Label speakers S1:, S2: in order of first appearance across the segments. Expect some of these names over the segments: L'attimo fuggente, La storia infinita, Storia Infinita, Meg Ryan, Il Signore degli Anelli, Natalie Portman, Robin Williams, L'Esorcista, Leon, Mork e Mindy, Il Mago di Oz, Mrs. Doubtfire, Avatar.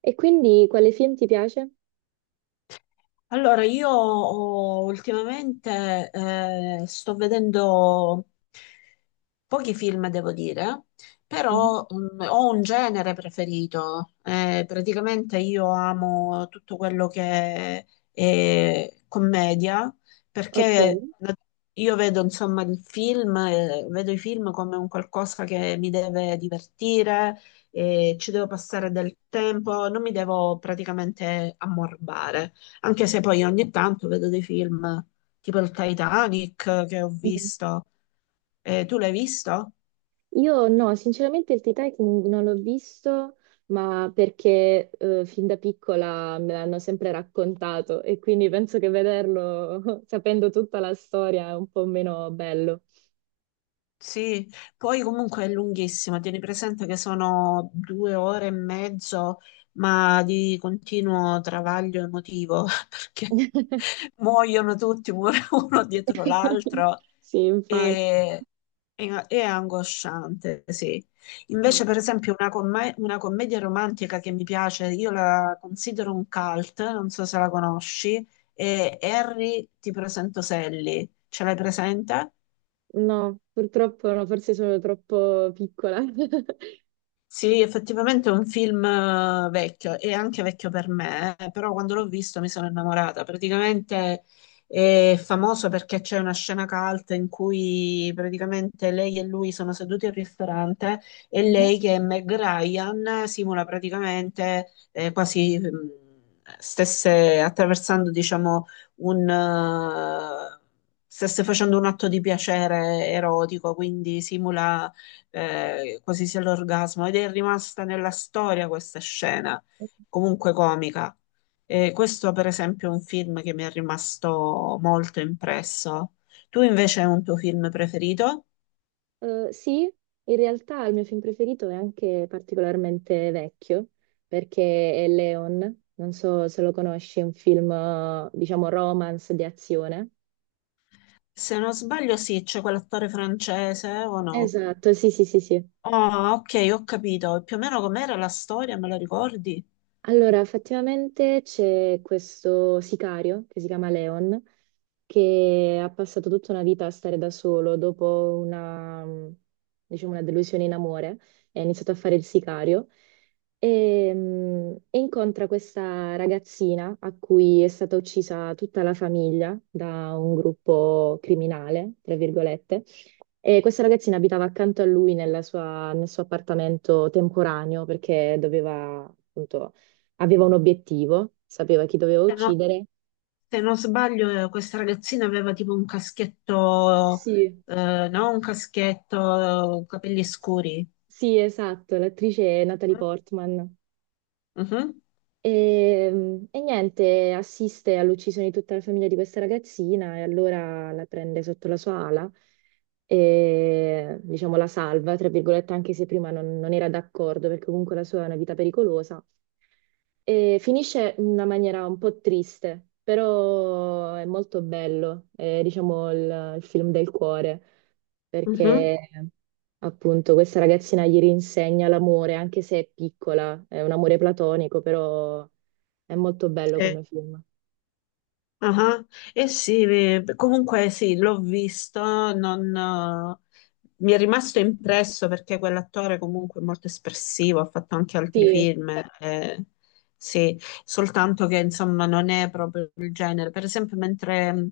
S1: E quindi quale film ti piace?
S2: Allora, ultimamente sto vedendo pochi film, devo dire,
S1: Mhm.
S2: però ho un genere preferito. Praticamente io amo tutto quello che è commedia, perché
S1: Ok.
S2: io vedo, insomma, il film, vedo i film come un qualcosa che mi deve divertire, ci devo passare del tempo, non mi devo praticamente ammorbare. Anche se poi ogni tanto vedo dei film tipo il Titanic che ho
S1: Mm.
S2: visto. Tu l'hai visto?
S1: Io no, sinceramente il Titanic non l'ho visto, ma perché fin da piccola me l'hanno sempre raccontato e quindi penso che vederlo sapendo tutta la storia è un po' meno bello.
S2: Sì, poi comunque è lunghissima, tieni presente che sono 2 ore e mezzo, ma di continuo travaglio emotivo, perché muoiono tutti uno dietro l'altro.
S1: Sì, infatti.
S2: E, e angosciante, sì.
S1: Mm.
S2: Invece, per esempio, una commedia romantica che mi piace, io la considero un cult, non so se la conosci, è Harry, ti presento Sally. Ce l'hai presente?
S1: No, purtroppo no, forse sono troppo piccola.
S2: Sì, effettivamente è un film vecchio e anche vecchio per me, però quando l'ho visto mi sono innamorata. Praticamente è famoso perché c'è una scena cult in cui praticamente lei e lui sono seduti al ristorante e
S1: Mhm.
S2: lei che è Meg Ryan simula praticamente quasi stesse attraversando, diciamo, un... eh, stesse facendo un atto di piacere erotico, quindi simula quasi sia l'orgasmo, ed è rimasta nella storia questa scena, comunque comica. E questo, per esempio, è un film che mi è rimasto molto impresso. Tu invece hai un tuo film preferito?
S1: Sì, in realtà il mio film preferito è anche particolarmente vecchio, perché è Leon, non so se lo conosci, è un film, diciamo, romance di azione.
S2: Se non sbaglio, sì, c'è quell'attore francese o no?
S1: Esatto, sì, sì, sì, sì.
S2: Oh, ok, ho capito. Più o meno com'era la storia, me la ricordi?
S1: Allora, effettivamente c'è questo sicario che si chiama Leon, che ha passato tutta una vita a stare da solo dopo una, mm, diciamo, una delusione in amore, e ha iniziato a fare il sicario e, mm, e incontra questa ragazzina a cui è stata uccisa tutta la famiglia da un gruppo criminale, tra virgolette. E questa ragazzina abitava accanto a lui nel suo appartamento temporaneo perché doveva appunto aveva un obiettivo, sapeva chi doveva
S2: Se, no-
S1: uccidere.
S2: se non sbaglio, questa ragazzina aveva tipo un caschetto,
S1: Sì.
S2: no, un caschetto, capelli scuri.
S1: Sì, esatto, l'attrice è Natalie Portman.
S2: Mhm,
S1: E niente, assiste all'uccisione di tutta la famiglia di questa ragazzina e allora la prende sotto la sua ala e diciamo la salva, tra virgolette, anche se prima non era d'accordo perché comunque la sua è una vita pericolosa. E finisce in una maniera un po' triste, però è molto bello, è diciamo il film del cuore,
S2: mhm,
S1: perché appunto questa ragazzina gli rinsegna l'amore, anche se è piccola, è un amore platonico, però è molto bello
S2: sì.
S1: come film.
S2: Aha. Eh sì, comunque sì, l'ho visto, non, mi è rimasto impresso perché quell'attore comunque è molto espressivo, ha fatto anche altri
S1: Sì,
S2: film, eh, sì, soltanto che insomma non è proprio il genere. Per esempio, mentre mh,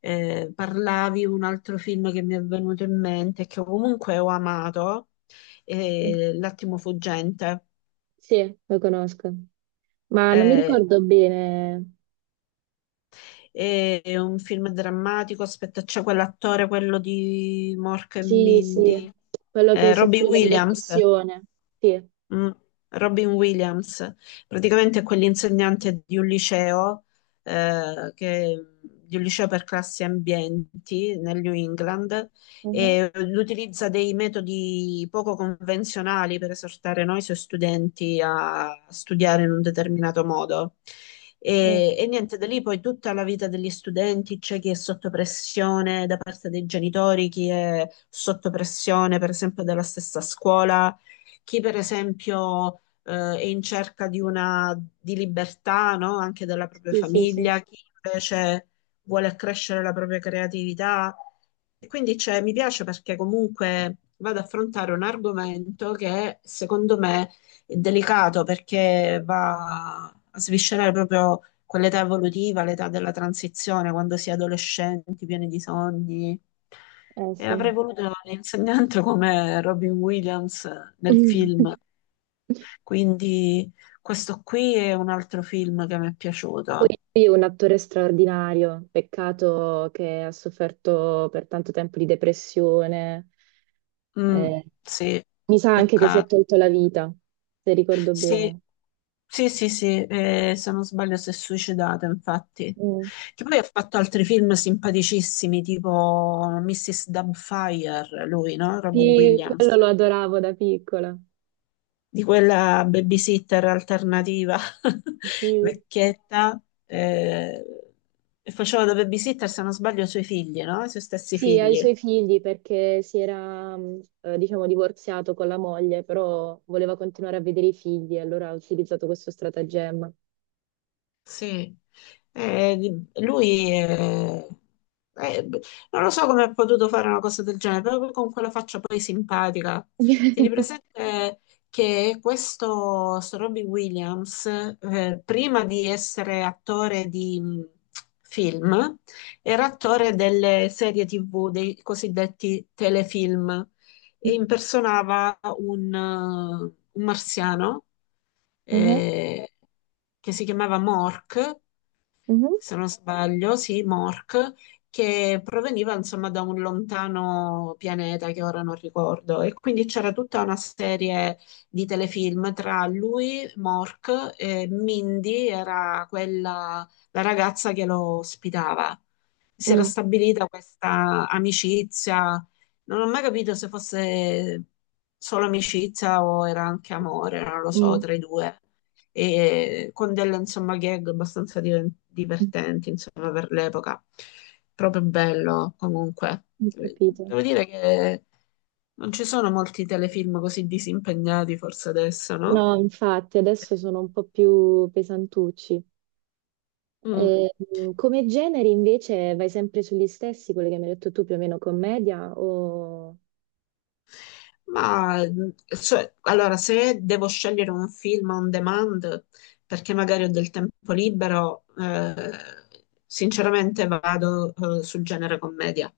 S2: eh, parlavi, un altro film che mi è venuto in mente, che comunque ho amato, è L'attimo fuggente.
S1: sì, lo conosco, ma non mi
S2: Eh,
S1: ricordo bene.
S2: è un film drammatico. Aspetta, c'è quell'attore, quello di Mork e
S1: Sì, sì,
S2: Mindy,
S1: quello che
S2: Robbie
S1: soffriva di
S2: Williams.
S1: depressione. Sì.
S2: Mm, Robin Williams, praticamente è quell'insegnante di un liceo, eh, che- di un liceo per classi ambienti nel New England
S1: Mhm.
S2: e utilizza dei metodi poco convenzionali per esortare noi suoi studenti a studiare in un determinato modo.
S1: Mm.
S2: E niente, da lì poi tutta la vita degli studenti, c'è chi è sotto pressione da parte dei genitori, chi è sotto pressione per esempio dalla stessa scuola, chi per esempio è in cerca di una di libertà, no? Anche della propria
S1: Sì, sì, sì,
S2: famiglia, chi invece vuole accrescere la propria creatività. E quindi cioè, mi piace perché comunque vado ad affrontare un argomento che secondo me è delicato perché va a sviscerare proprio quell'età evolutiva, l'età della transizione, quando si è adolescenti, pieni di sogni.
S1: eh
S2: E
S1: sì.
S2: avrei voluto l'insegnante come Robin Williams nel film. Quindi questo qui è un altro film che mi è
S1: Poi
S2: piaciuto.
S1: è un attore straordinario, peccato che ha sofferto per tanto tempo di depressione.
S2: Mm,
S1: eh,
S2: sì,
S1: mi sa anche che si è
S2: peccato.
S1: tolto la vita, se ricordo
S2: Sì,
S1: bene.
S2: sì, sì, sì, se non sbaglio si è suicidato, infatti.
S1: Mm.
S2: Che poi ha fatto altri film simpaticissimi, tipo Mrs. Doubtfire, lui, no? Robin
S1: Sì, quello
S2: Williams.
S1: lo adoravo da piccola.
S2: Di quella babysitter alternativa
S1: Sì.
S2: vecchietta e faceva da babysitter, se non sbaglio, i suoi figli, no? I suoi stessi
S1: Sì, ai
S2: figli.
S1: suoi figli perché si era, diciamo, divorziato con la moglie, però voleva continuare a vedere i figli e allora ha utilizzato questo stratagemma.
S2: Sì. Di- lui è- b- Non lo so come ha potuto fare una cosa del genere, proprio con quella faccia poi simpatica. Tieni presente che questo sto Robbie Williams, prima di essere attore di film, era attore delle serie TV, dei cosiddetti telefilm, e impersonava un marziano
S1: Mhm.
S2: eh, che si chiamava Mork,
S1: Mhm.
S2: se non sbaglio, sì, Mork, che proveniva insomma da un lontano pianeta che ora non ricordo. E quindi c'era tutta una serie di telefilm tra lui, Mork, e Mindy era quella, la ragazza che lo ospitava. Si era
S1: Mm.
S2: stabilita questa amicizia, non ho mai capito se fosse solo amicizia o era anche amore, non lo so, tra i due, e con delle insomma gag abbastanza
S1: Mm.
S2: divertenti insomma per l'epoca. Proprio bello comunque.
S1: Ho capito.
S2: Devo dire che non ci sono molti telefilm così disimpegnati forse adesso, no?
S1: No, infatti adesso sono un po' più pesantucci.
S2: Mm.
S1: E, come generi invece vai sempre sugli stessi, quelli che mi hai detto tu, più o meno commedia o...
S2: Ma cioè, allora, se devo scegliere un film on demand perché magari ho del tempo libero, sinceramente vado, sul genere commedia.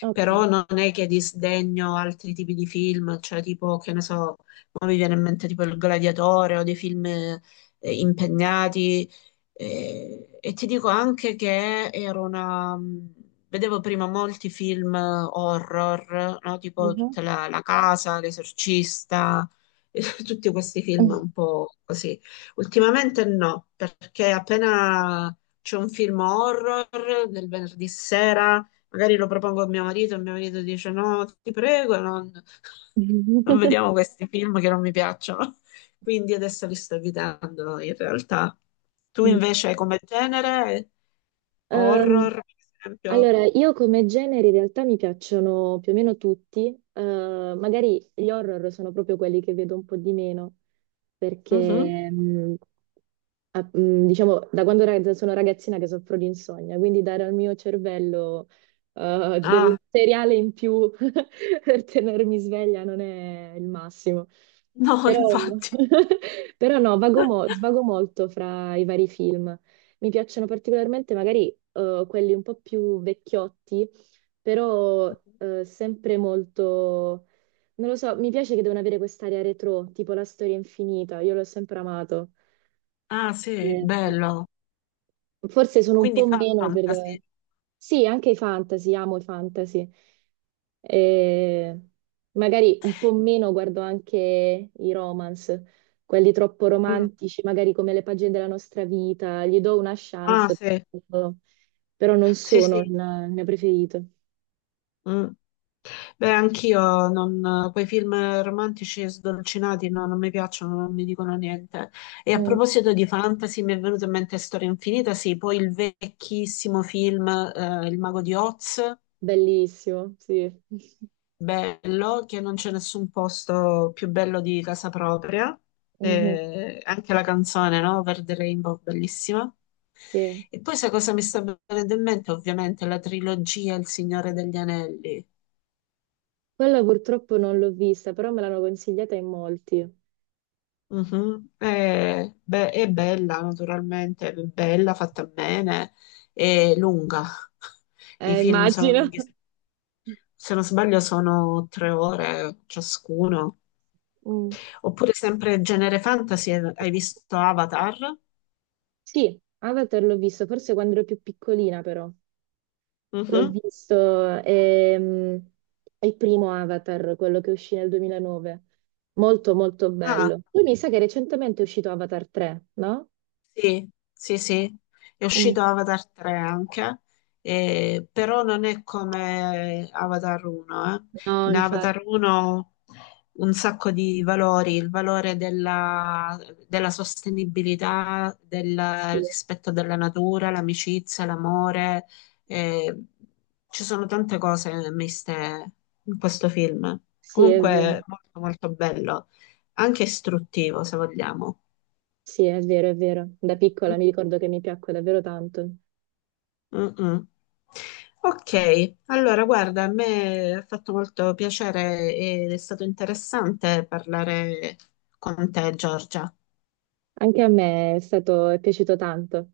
S1: Ok.
S2: Però non è che disdegno altri tipi di film, cioè tipo, che ne so, mo mi viene in mente tipo Il Gladiatore o dei film, impegnati, e ti dico anche che vedevo prima molti film horror, no? Tipo
S1: Mhm.
S2: tutta la casa, L'Esorcista, tutti questi film un po' così. Ultimamente no, perché appena c'è un film horror del venerdì sera, magari lo propongo a mio marito e mio marito dice no, ti prego, non... Non vediamo questi film che non mi piacciono, quindi adesso li sto evitando in realtà. Tu
S1: Mm.
S2: invece come genere, horror,
S1: Ehm,
S2: per esempio?
S1: allora, io come generi in realtà mi piacciono più o meno tutti. Eh, magari gli horror sono proprio quelli che vedo un po' di meno,
S2: Mhm.
S1: perché diciamo, da quando sono ragazzina che soffro di insonnia, quindi dare al mio cervello del
S2: Ah,
S1: materiale in più per tenermi sveglia non è il massimo.
S2: no,
S1: Però,
S2: infatti.
S1: però no, svago molto fra i vari film. Mi piacciono particolarmente magari quelli un po' più vecchiotti, però sempre molto... Non lo so, mi piace che devono avere quest'area retro, tipo La storia infinita, io l'ho sempre amato.
S2: Ah, sì,
S1: Eh,
S2: bello.
S1: Forse sono un
S2: Quindi
S1: po' meno per...
S2: fantasy.
S1: Sì, anche i fantasy, amo i fantasy. E magari un po' meno guardo anche i romance, quelli troppo
S2: Mm.
S1: romantici, magari come le pagine della nostra vita. Gli do una
S2: Ah,
S1: chance,
S2: sì.
S1: però però non
S2: Sì,
S1: sono il
S2: sì.
S1: il mio preferito.
S2: Mm. Beh, anch'io non, quei film romantici e sdolcinati no, non mi piacciono, non mi dicono niente. E a
S1: Mm,
S2: proposito di fantasy, mi è venuta in mente Storia Infinita, sì, poi il vecchissimo film Il Mago di Oz,
S1: bellissimo, sì.
S2: bello, che non c'è nessun posto più bello di casa propria.
S1: Mhm,
S2: Anche la canzone, no? Verde Rainbow, bellissima.
S1: sì.
S2: E poi sai cosa mi sta venendo in mente? Ovviamente la trilogia Il Signore degli Anelli.
S1: Quella purtroppo non l'ho vista, però me l'hanno consigliata in molti.
S2: Mhm. È bella, naturalmente, è bella, fatta bene, è lunga. I film sono
S1: Immagino.
S2: lunghi, se non sbaglio sono 3 ore ciascuno.
S1: Mm.
S2: Oppure sempre genere fantasy, hai visto Avatar?
S1: Sì, Avatar l'ho visto, forse quando ero più piccolina però. L'ho
S2: Mhm.
S1: visto, ehm, il primo Avatar, quello che uscì nel 2009. Molto, molto
S2: Ah.
S1: bello. Poi mi sa che recentemente è uscito Avatar 3, no?
S2: Sì, sì, sì, è
S1: Mm.
S2: uscito Avatar 3 anche, però non è come Avatar 1.
S1: No,
S2: In Avatar
S1: infatti,
S2: 1 un sacco di valori, il valore della sostenibilità, del
S1: sì,
S2: rispetto della natura, l'amicizia, l'amore, eh, ci sono tante cose miste in questo film.
S1: sì, è vero.
S2: Comunque molto molto bello, anche istruttivo se vogliamo.
S1: Sì, è vero, è vero. Da
S2: Mm?
S1: piccola mi ricordo che mi piacque davvero tanto.
S2: Mm-mm. Ok, allora guarda, a me ha fatto molto piacere ed è stato interessante parlare con te, Giorgia.
S1: Anche a me è stato, è piaciuto tanto.